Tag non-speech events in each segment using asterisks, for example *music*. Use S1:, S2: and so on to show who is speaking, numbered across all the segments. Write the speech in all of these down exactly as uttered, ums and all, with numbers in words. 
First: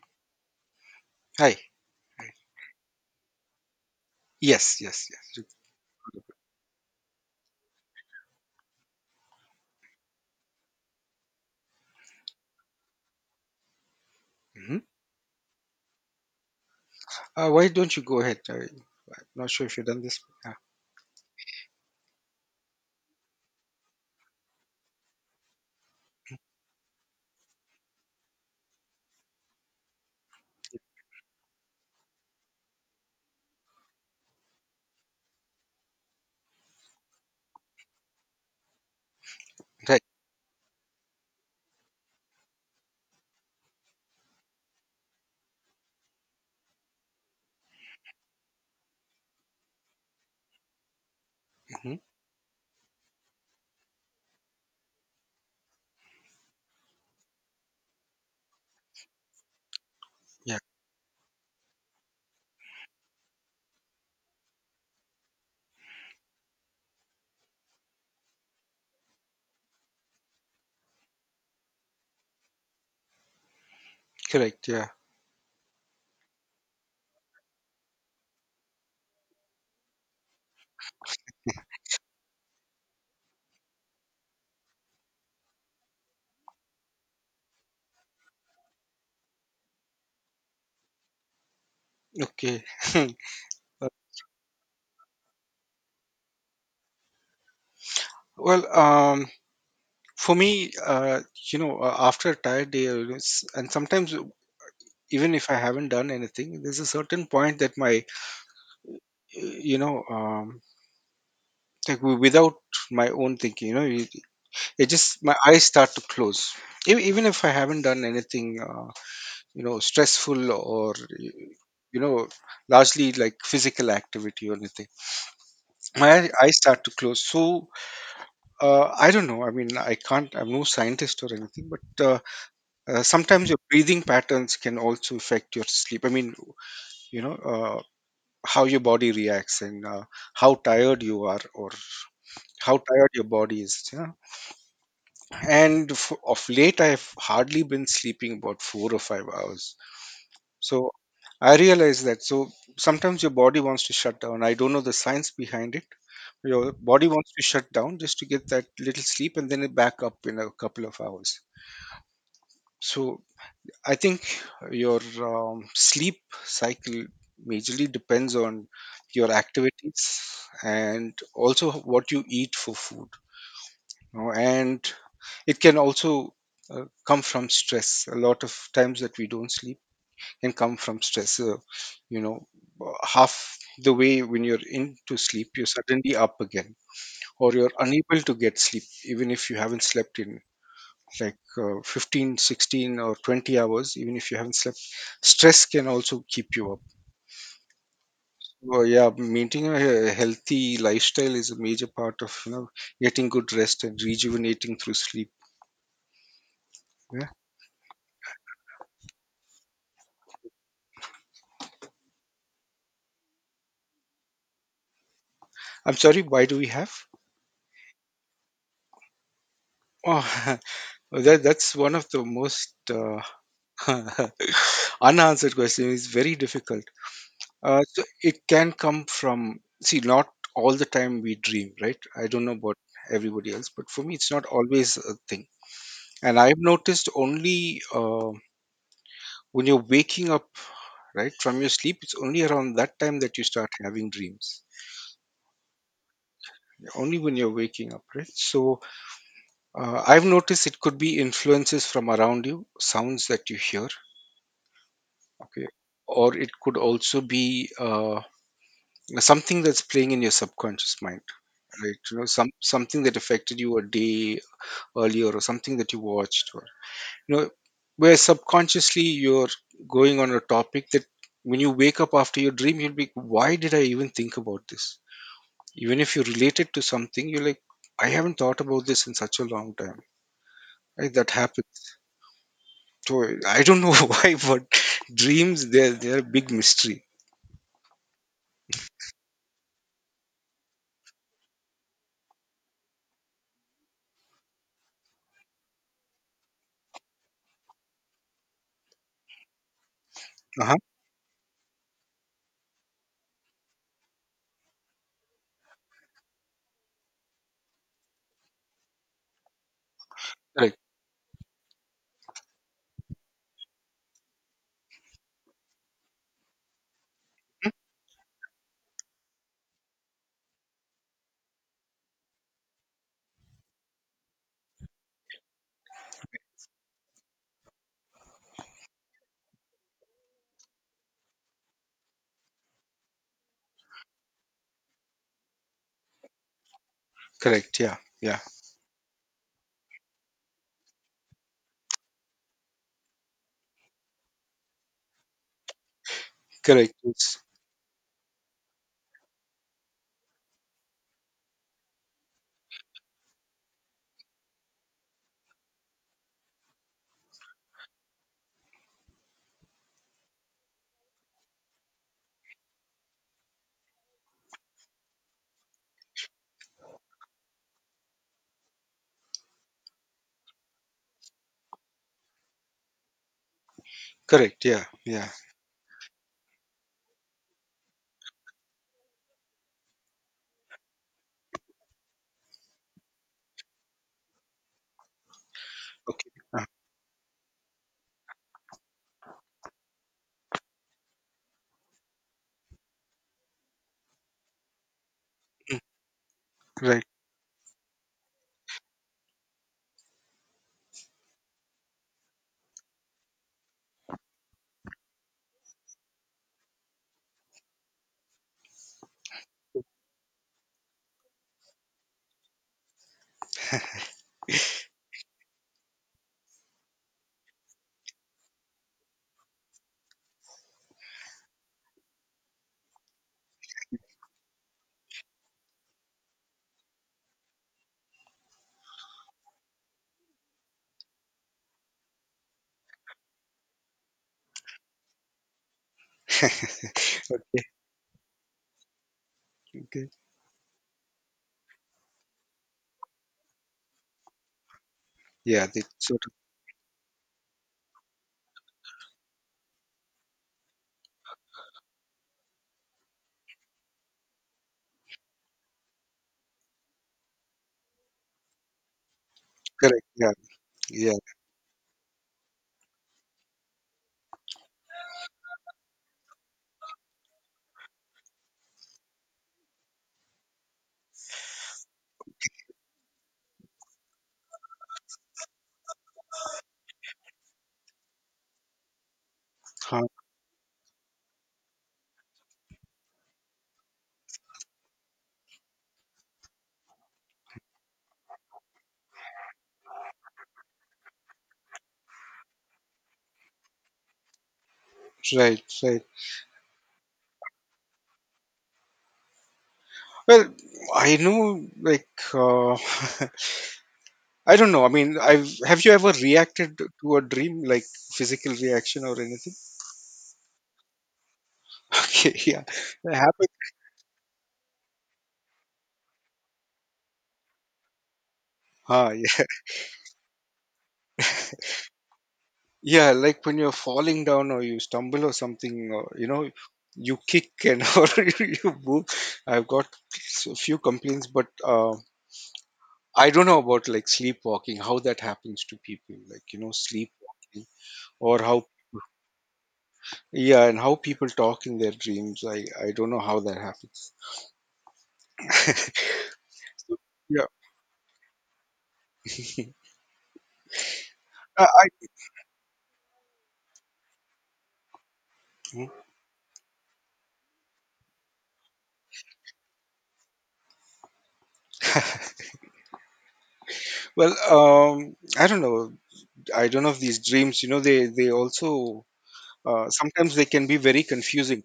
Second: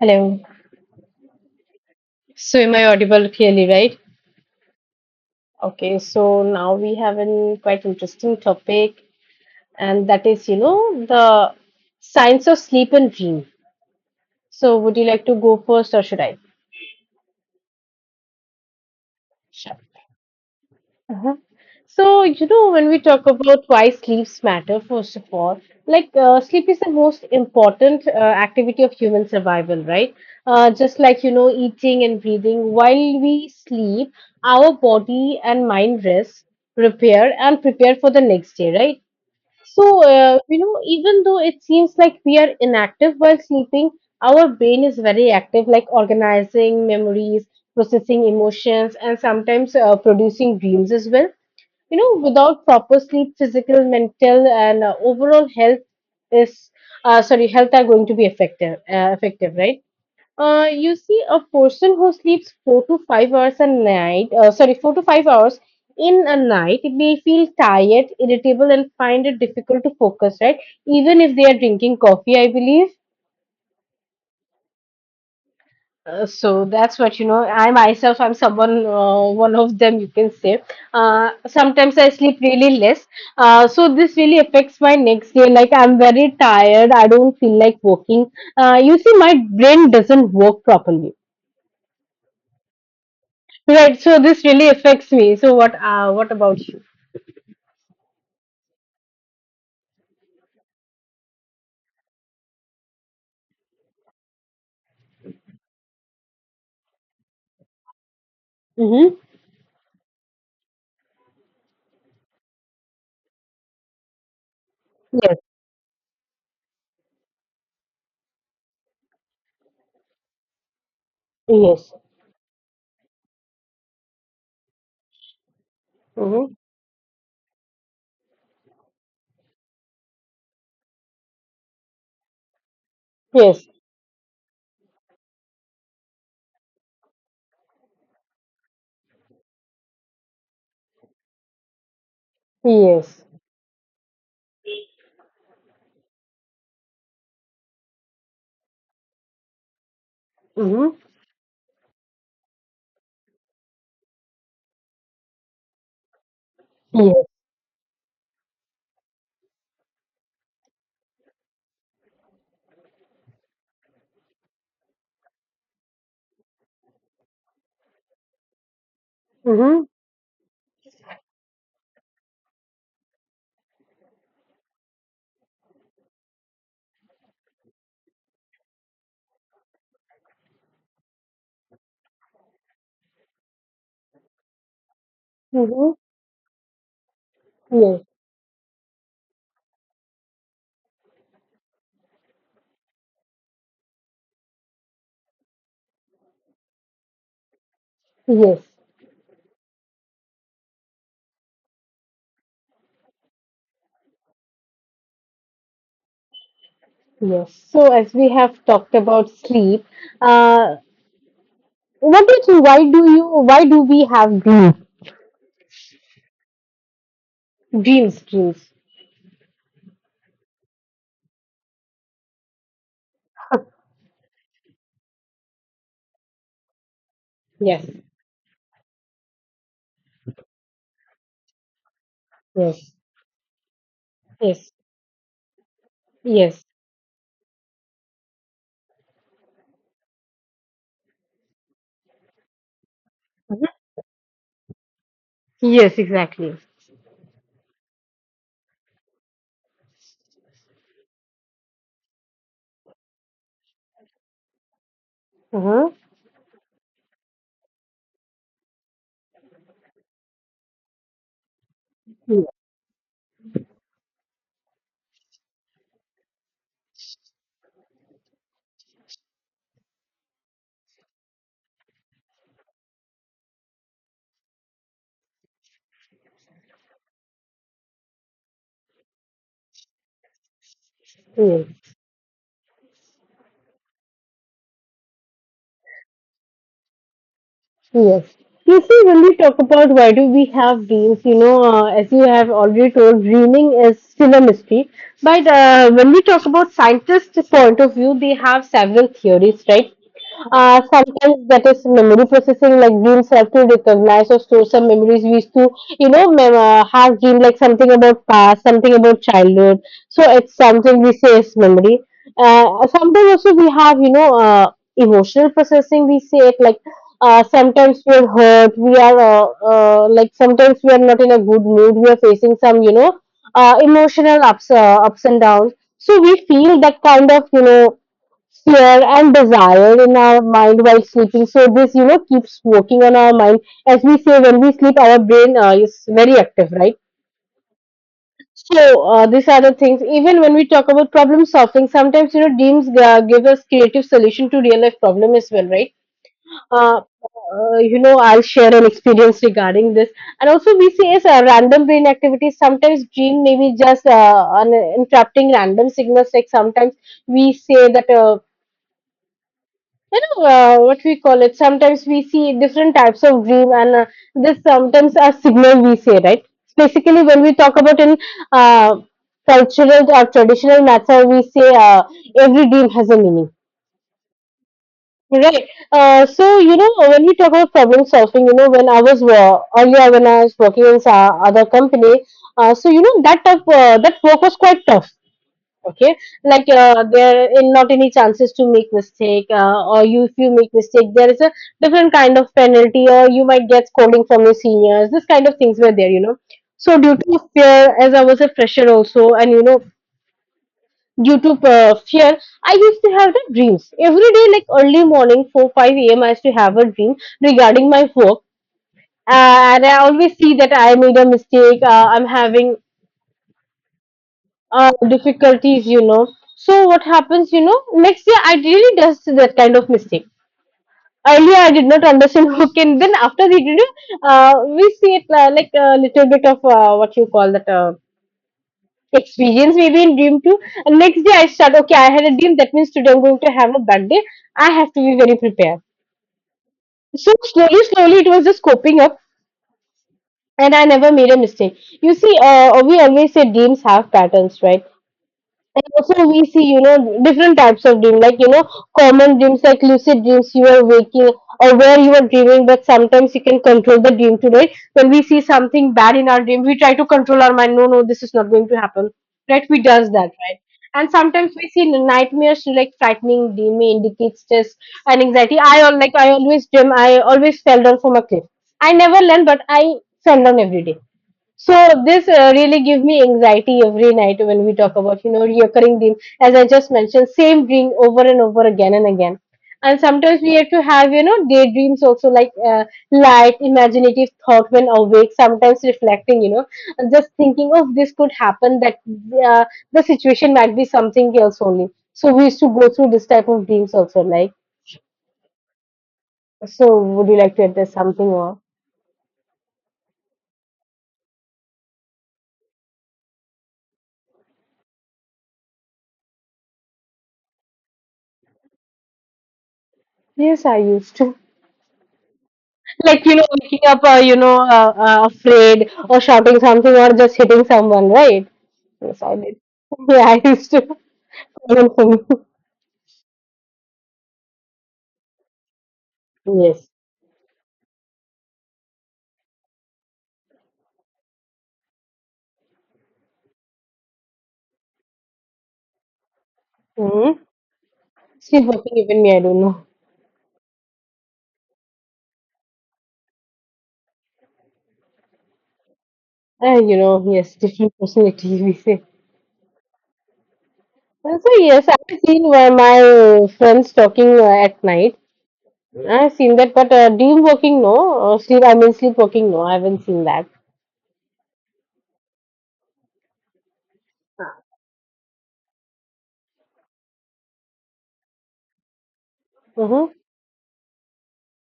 S1: Hello.
S2: Hi.
S1: So, am I audible clearly, right?
S2: Yes, yes, yes.
S1: Okay, so now we have an quite interesting topic, and that is, you know, the science of sleep and dream. So,
S2: Mhm.
S1: would you like to go first, or should I?
S2: Uh, why don't you go ahead? I, am not sure if
S1: Sure.
S2: you've done this. Yeah.
S1: Uh-huh. So, you know, when we talk about why sleeps matter, first of all, like uh, sleep is the most important uh, activity of human survival, right? Uh, just like, you know, eating and breathing, while we sleep, our body and mind rest, repair, and prepare for the next day, right?
S2: Right.
S1: So, uh, you know, even though it seems like we are inactive while sleeping, our brain is very active, like organizing memories, processing emotions, and sometimes uh, producing dreams as well.
S2: Hmm.
S1: You know, without proper sleep, physical, mental and uh, overall health is uh, sorry health are going to be effective uh, effective, right?
S2: Yeah.
S1: Uh, you see, a person who sleeps four to five hours a night, uh, sorry four to five hours in a night, may feel tired, irritable and find it difficult to focus, right? Even if they are drinking coffee, I believe.
S2: Correct. Yeah.
S1: Uh, so that's what, you know, i myself i'm someone, uh, one of them, you can say. Uh, sometimes I sleep really less. Uh, so this really affects my next day. Like I'm very tired, I don't feel like working. Uh, you see, my brain doesn't work properly,
S2: Okay. *laughs* Uh,
S1: right? So this really affects me. So what uh, what about you?
S2: well, um, for me, uh, you know, uh, after a tired day, uh, you And sometimes even if I haven't done anything, there's a certain point that my,
S1: Mm-hmm.
S2: uh, you know, um, like wi- without my own thinking, you know, it, it just my
S1: Yes.
S2: eyes start to close. E- Even if I haven't done anything, uh, you know, stressful, or
S1: Yes.
S2: you know largely like physical activity or anything, my
S1: Mm-hmm.
S2: eyes start to close. So uh, I don't know, I mean, I can't, I'm no scientist or anything, but uh, uh, sometimes your
S1: Yes.
S2: breathing patterns can also affect your sleep. I mean, you know, uh, how your body reacts, and uh, how tired you are, or how tired
S1: Yes.
S2: your body is, yeah? And f- of late, I've hardly been sleeping about four or five hours. So
S1: Mm-hmm.
S2: I realize that. So sometimes your body wants to shut down. I don't know the science behind it. Your body
S1: Yes.
S2: wants to shut down just to get that little sleep, and then it back up in a couple of hours. So I think your um, sleep cycle majorly depends on your
S1: Mm-hmm.
S2: activities, and also what you eat for food. you know, And it can also uh, come from stress. A lot of times that we don't sleep can come from stress. Uh, you know, uh, Half the way when you're into sleep, you're
S1: Mm-hmm.
S2: suddenly up again, or you're
S1: Yes.
S2: unable to get sleep, even if you haven't slept in like uh, fifteen, sixteen, or twenty hours, even if you haven't slept. Stress can also keep you up.
S1: Yes.
S2: Well, yeah, maintaining a he- healthy lifestyle is a major part of, you know, getting good rest and rejuvenating through sleep. Yeah.
S1: Yes. So as we have talked about sleep, uh, what do you think? Why do you? Why do we have dreams?
S2: I'm sorry. Why do we have?
S1: Dreams, dreams.
S2: Oh, *laughs* that that's one of the most uh,
S1: *laughs*
S2: *laughs* unanswered question, is very difficult. Uh,
S1: Yes.
S2: so it can come from, see, not all the time we dream, right? I don't know about
S1: Yes.
S2: everybody else, but for me it's not
S1: Yes.
S2: always a thing. And
S1: Yes.
S2: I've noticed only uh, when you're waking up right from your sleep, it's only around that time that you start having dreams,
S1: Yes. Exactly.
S2: only when you're waking up, right? So uh, I've noticed it could be influences from around you, sounds that you hear,
S1: Uh
S2: okay,
S1: huh.
S2: or it could also be uh, something that's playing in your subconscious mind, right? You know, some something that affected you a day earlier, or something that you watched, or you know, where subconsciously you're going on a topic that when you wake up after your dream, you'll be, why did I even think about this? Even if you relate it to something, you're like, I haven't thought about this in such a long time, right? That
S1: Yes.
S2: happens. So I don't know *laughs* why, but dreams, they're they're a big mystery.
S1: Yes. You see, when we really talk about why do we have dreams, you know, uh, as you have already told, dreaming is still a mystery. But uh, when we talk about scientists' point of view, they have several theories, right?
S2: Uh-huh.
S1: Uh, sometimes that is memory processing, like dreams have to recognize or store some memories. We used to, you know, mem- uh, have dream like something about past, something about childhood. So it's
S2: Correct.
S1: something we say is memory. Uh, sometimes also we have, you know, uh, emotional processing. We say it like, uh, sometimes we're hurt we are uh, uh, like sometimes we are not in a good mood, we are facing some, you know, uh, emotional ups uh, ups and downs. So we feel that kind of, you know, fear and desire in our mind while sleeping, so this, you know, keeps working on our mind. As we say, when we sleep, our brain, uh, is very active, right?
S2: Correct. Yeah. Yeah.
S1: So, uh, these are the things. Even when we talk about problem solving, sometimes you know dreams uh, give us creative solution to real life problem as well, right?
S2: Correct,
S1: Uh,
S2: it's
S1: uh, you know, I'll share an experience regarding this. And also, we see as a random brain activity. Sometimes dream may be just uh, an interrupting random signals. Like sometimes we say that. Uh, you know, uh, what we call it. Sometimes we see different types of dream, and uh, this sometimes a signal we say, right? Basically, when we talk about in uh, cultural or traditional matter, we say, uh, every dream has a meaning.
S2: correct. Yeah. Yeah.
S1: Right. Uh, so, you know, when we talk about problem solving, you know, when I was uh, earlier when I was working in sa- other company, uh, so you know that tough uh, that work was quite tough. Okay,
S2: Okay. uh,
S1: like uh, there in not any chances to make mistake, uh, or you, if you make mistake, there is a different kind of penalty, or you might get scolding from your seniors. This kind of things were there, you know. So
S2: right.
S1: due to fear, as I was a fresher also, and you know, due to uh, fear, I used to have the dreams every day, like early morning four five a.m., I used to have a dream regarding my work, and I always see that I made a mistake, uh, I'm having uh, difficulties, you know. So what happens, you know, next year I really does that kind of mistake. Earlier I did not understand *laughs* work, and then after the interview uh, we see it, uh, like a little bit of, uh, what you call that uh, experience maybe in dream too. And next day I start, okay, I had a dream, that means today I'm going to have a bad day. I have to be very prepared. So
S2: Okay.
S1: slowly, slowly it was just coping up
S2: Okay.
S1: and I never made a mistake. You see, uh, we always say dreams have patterns, right?
S2: Yeah, they
S1: And
S2: sort
S1: also
S2: of.
S1: we see, you know, different types of dream, like, you know, common dreams like lucid dreams, you are waking or where you are dreaming, but sometimes you can control the dream today. When we see something bad in our dream, we try to control our mind. No, no, this is not going to happen. Right? We
S2: Correct.
S1: does that,
S2: Yeah,
S1: right? And
S2: yeah,
S1: sometimes we see nightmares, like frightening dream may indicate stress and anxiety. I al- like I always dream, I always fell down from a cliff. I never learned, but I fell down every day. So this uh, really give me anxiety every night, when we talk about you know recurring dream. As I just mentioned, same dream over and over again and again. And
S2: huh,
S1: sometimes we have to have you know daydreams also, like uh, light imaginative thought when awake. Sometimes reflecting you know and just thinking of this could happen that uh, the situation might be something else only. So we used to go through this type of dreams also, like.
S2: right, right.
S1: So would you like to address something more?
S2: Well, I know, like, uh, *laughs* I don't know. I mean, I've, have you ever reacted to a dream, like physical reaction or anything? *laughs*
S1: Yes, I used to.
S2: Okay, yeah, that
S1: Like, you know,
S2: happened.
S1: waking up, uh, you know, uh, uh, afraid or shouting something or just hitting someone, right?
S2: Ah,
S1: Yes, I
S2: yeah,
S1: did. *laughs* Yeah, I used to. *laughs* Common for me.
S2: yeah, like when you're falling down or you stumble or something, or you know,
S1: Yes.
S2: you kick and *laughs* or you you move. I've got a few complaints, but uh, I don't know about like sleepwalking, how that happens to people, like you know,
S1: Mm-hmm.
S2: sleepwalking or
S1: Still
S2: how.
S1: working, even me, I don't know.
S2: Yeah, and how people talk in their dreams. I, I don't know how that happens.
S1: Uh, you know,
S2: Yeah.
S1: yes, different personalities, *laughs* we say. Uh, So,
S2: I,
S1: yes,
S2: I,
S1: I've seen where my uh, friends talking uh, at night.
S2: *laughs*
S1: I've seen that, but uh, dream working, no. Or sleep, I mean, sleepwalking, no. I haven't seen that.
S2: well, um, I don't know. I don't know if these dreams, you know, they, they also, uh,
S1: Mm-hmm.
S2: sometimes they can be very confusing.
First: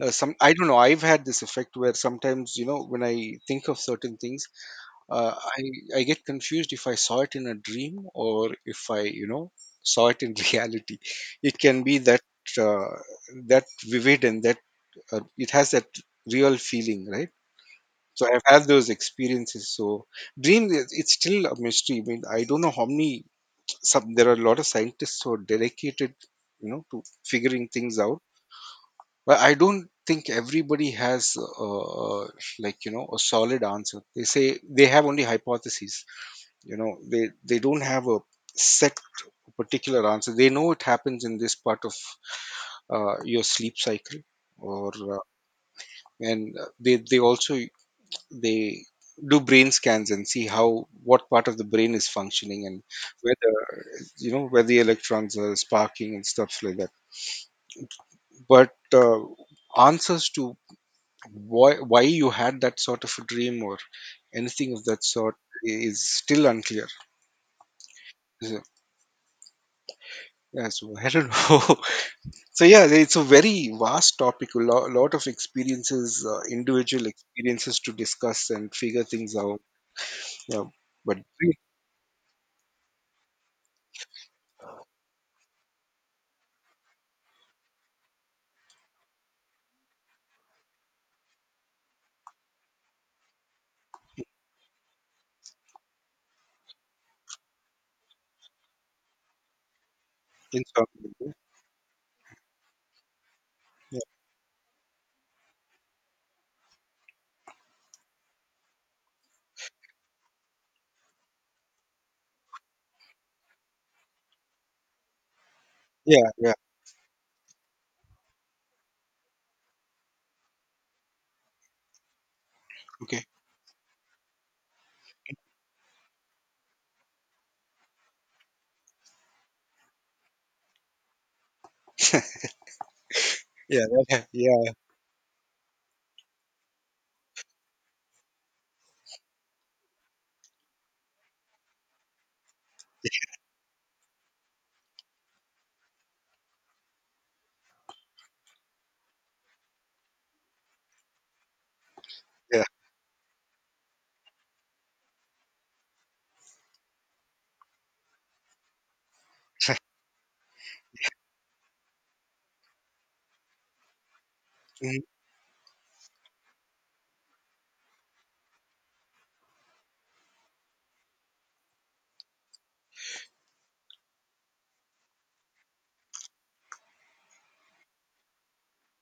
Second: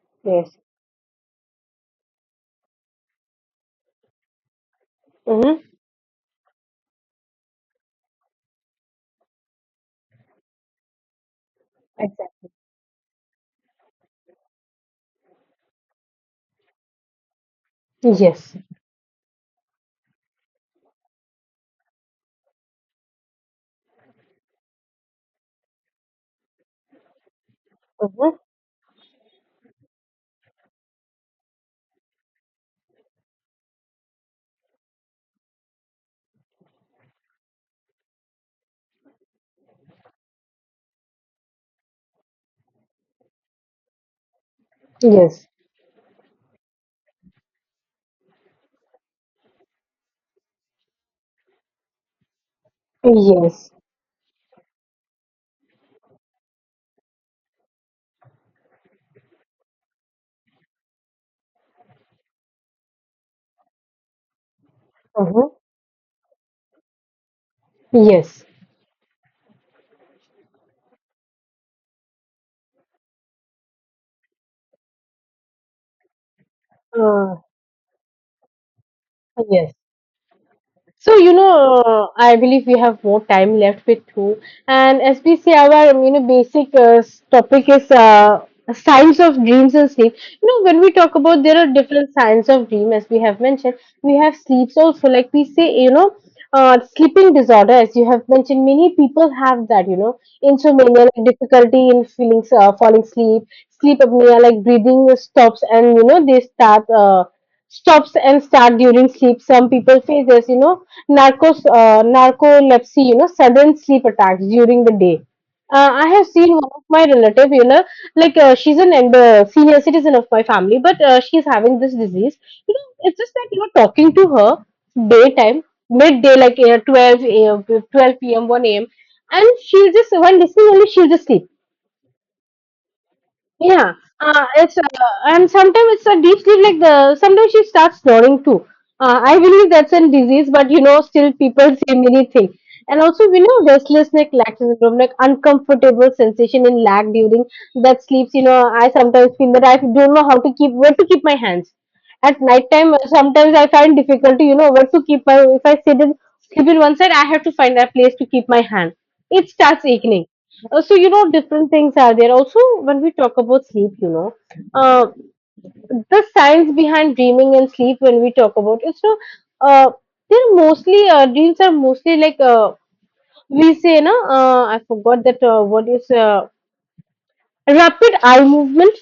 S2: Uh, some, I
S1: Yes.
S2: don't know. I've had this effect where sometimes, you know, when I think of certain things, uh,
S1: Mm-hmm.
S2: I, I get confused if I saw it in a dream, or if I, you know, saw it in *laughs* reality. It can be that,
S1: Exactly.
S2: uh, that vivid, and that, uh, it has that real feeling, right? So I've
S1: Yes.
S2: had those experiences. So dream, is- it's still a mystery. I mean, I don't know how many. Some, there are a lot of scientists who are dedicated, you know, to figuring things out.
S1: Mm-hmm.
S2: But I don't think everybody has, uh, like you know, a solid answer. They say they have only hypotheses. You know, they they don't have a set particular answer. They know it happens in this part of uh, your sleep cycle, or uh,
S1: Yes.
S2: and uh, they they also they do brain scans and see how, what part of the brain is functioning, and whether,
S1: Yes.
S2: you know, where the electrons are sparking and stuff like that. But uh, answers to, why why you had that sort of a dream, or anything of that sort,
S1: Mhm.
S2: is still unclear.
S1: Yes.
S2: So, yeah, so *laughs* I don't know. *laughs* So yeah, it's a very vast topic, a lo- lot of experiences, uh, individual
S1: Uh,
S2: experiences, to discuss and figure things out.
S1: yes.
S2: Yeah,
S1: So,
S2: but
S1: you
S2: great.
S1: know, uh, I believe we have more time left with two. And as we say, our, um, you know, basic uh, s- topic is, uh, signs of dreams and sleep. You know, when we talk about there are different signs of dream, as we have mentioned, we have sleeps also. Like we say, you know, uh, sleeping disorder, as you have mentioned, many people have that, you know,
S2: In
S1: insomnia, like
S2: some-.
S1: difficulty in feeling, uh, falling asleep,
S2: Yeah,
S1: sleep apnea, like breathing stops and, you know, they start, uh, stops and start during sleep. Some people face this, you know, narcos, uh, narcolepsy, you know, sudden sleep attacks during the day. Uh, I have
S2: yeah,
S1: seen
S2: yeah,
S1: one of my relative, you know, like uh, she's an elder, senior citizen of my family, but uh, she's having this disease. You know, it's
S2: okay.
S1: just that you know, talking to her daytime, midday, like uh, twelve a m, twelve p m, one a m, and she'll just, while listening only, she'll just sleep.
S2: Yeah,
S1: Yeah,
S2: that,
S1: uh,
S2: yeah,
S1: it's uh, and sometimes it's a deep sleep. Like the sometimes she starts snoring too. Uh, I believe that's a disease, but you know, still people say many things. And also, we know restlessness, like lack syndrome, like uncomfortable sensation in lag during that sleeps. You know, I sometimes feel that I don't know how to keep where to keep my hands at
S2: yeah.
S1: night time. uh, Sometimes I find difficulty, you know, where to keep my. If I sit in sleep in one side, I have to find a place to keep my hand. It starts aching. Uh, so you know different things are there also. When we talk about sleep, you know,
S2: Mhm.
S1: uh, the science behind dreaming and sleep, when we talk about it's no, uh, they're mostly, uh, dreams are mostly like, uh, we say no, uh, I forgot that, uh, what is uh, rapid eye movement,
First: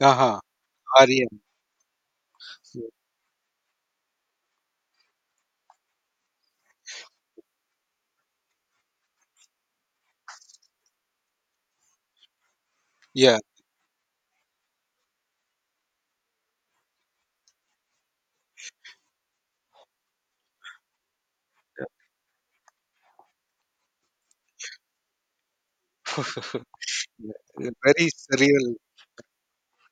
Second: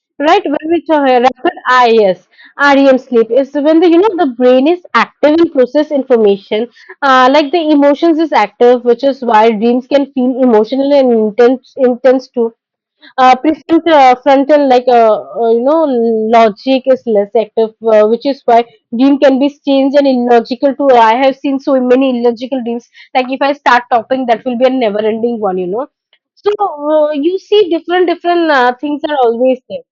S2: Uh-huh.
S1: right? When we talk uh,
S2: R E M.
S1: rapid eye, yes, R E M sleep is when the you know the brain is active and process information. Uh, like the emotions is active, which is why dreams can feel emotional and intense intense too. Uh,
S2: Yeah,
S1: prefrontal uh, Frontal like, uh, uh, you know, logic is less active, uh, which is why dream can be strange and illogical too. I have seen so many illogical dreams, like if I start talking that will be a never ending one, you know. So, uh, you see
S2: yeah.
S1: different
S2: Very
S1: different
S2: surreal.
S1: uh, things are always there.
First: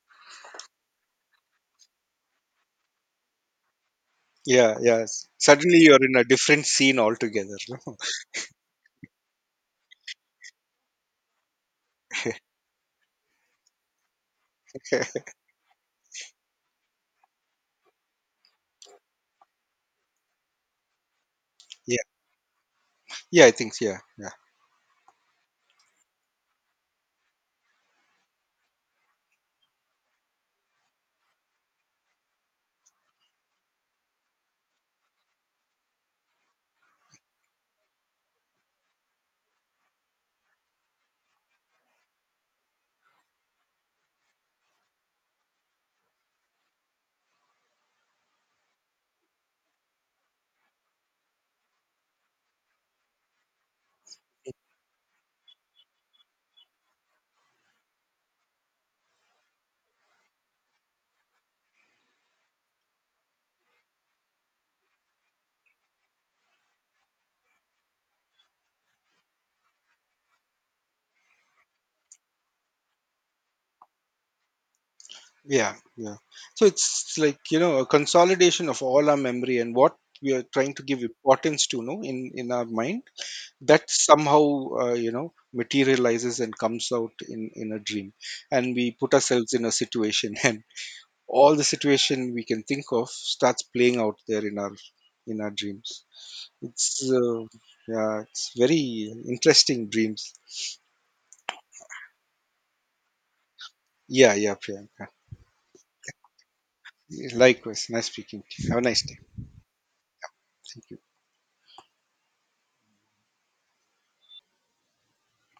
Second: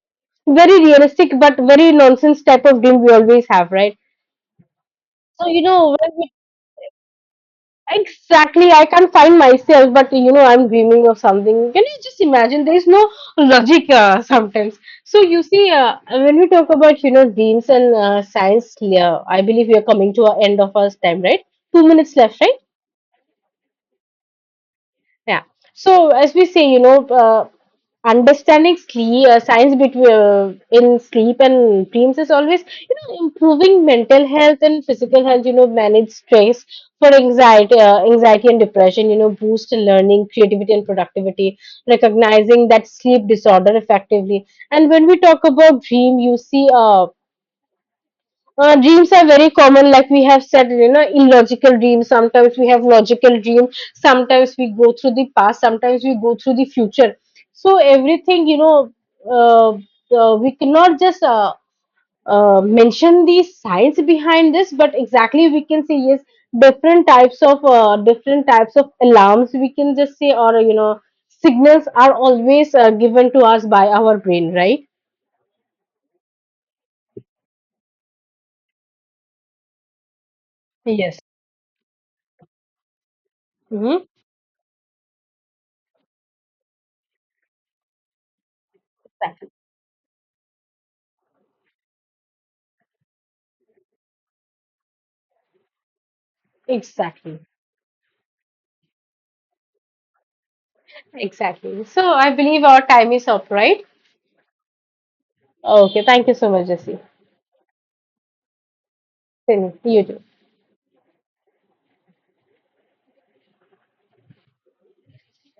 S1: Very realistic but very nonsense type of dream we always have, right?
S2: Yeah, yes.
S1: so you
S2: Suddenly
S1: know
S2: you're in a
S1: when
S2: different scene altogether, no?
S1: Exactly, I can't find myself, but you know, I'm dreaming of something. Can you just imagine? There is no logic, uh, sometimes. So
S2: *laughs*
S1: you see, uh, when we talk about you know dreams and, uh, science, uh, I believe we are coming to our end of our time, right? Two
S2: Yeah,
S1: minutes left, right?
S2: yeah. I think yeah, yeah,
S1: Yeah. So as we say, you know, uh, understanding sleep, uh, science between uh, in sleep and dreams is always, you know, improving mental health and physical health. You know, manage stress for anxiety, uh, anxiety and depression. You know, boost learning, creativity and productivity. Recognizing that sleep disorder effectively. And when we talk about dream, you see, uh, uh, dreams are very common, like we have said, you know, illogical dreams, sometimes we have logical dream, sometimes we go through the past, sometimes we go through the future. So everything, you know, uh, uh, we cannot just, uh, uh, mention the science behind this, but exactly we can say yes, different types of, uh, different types of alarms we can just say, or you know, signals are always uh, given to us by our brain, right?
S2: yeah, yeah. So it's like, you know, a consolidation of all our memory and what we are trying to give
S1: Yes.
S2: importance to, no, in in our mind. That
S1: Mm-hmm.
S2: somehow uh, you know materializes and comes out in in a dream, and we put
S1: Exactly.
S2: ourselves in a situation *laughs* and all the situation we can think of starts playing out there in our in our dreams. It's
S1: Exactly.
S2: uh, Yeah, it's very interesting, dreams.
S1: Exactly. So I believe our time is up, right?
S2: Yeah, yeah, Priyanka.
S1: Okay. Thank you so much, Jesse.
S2: Likewise, nice speaking. To you. Have a nice day.
S1: Same, you too.
S2: Thank you.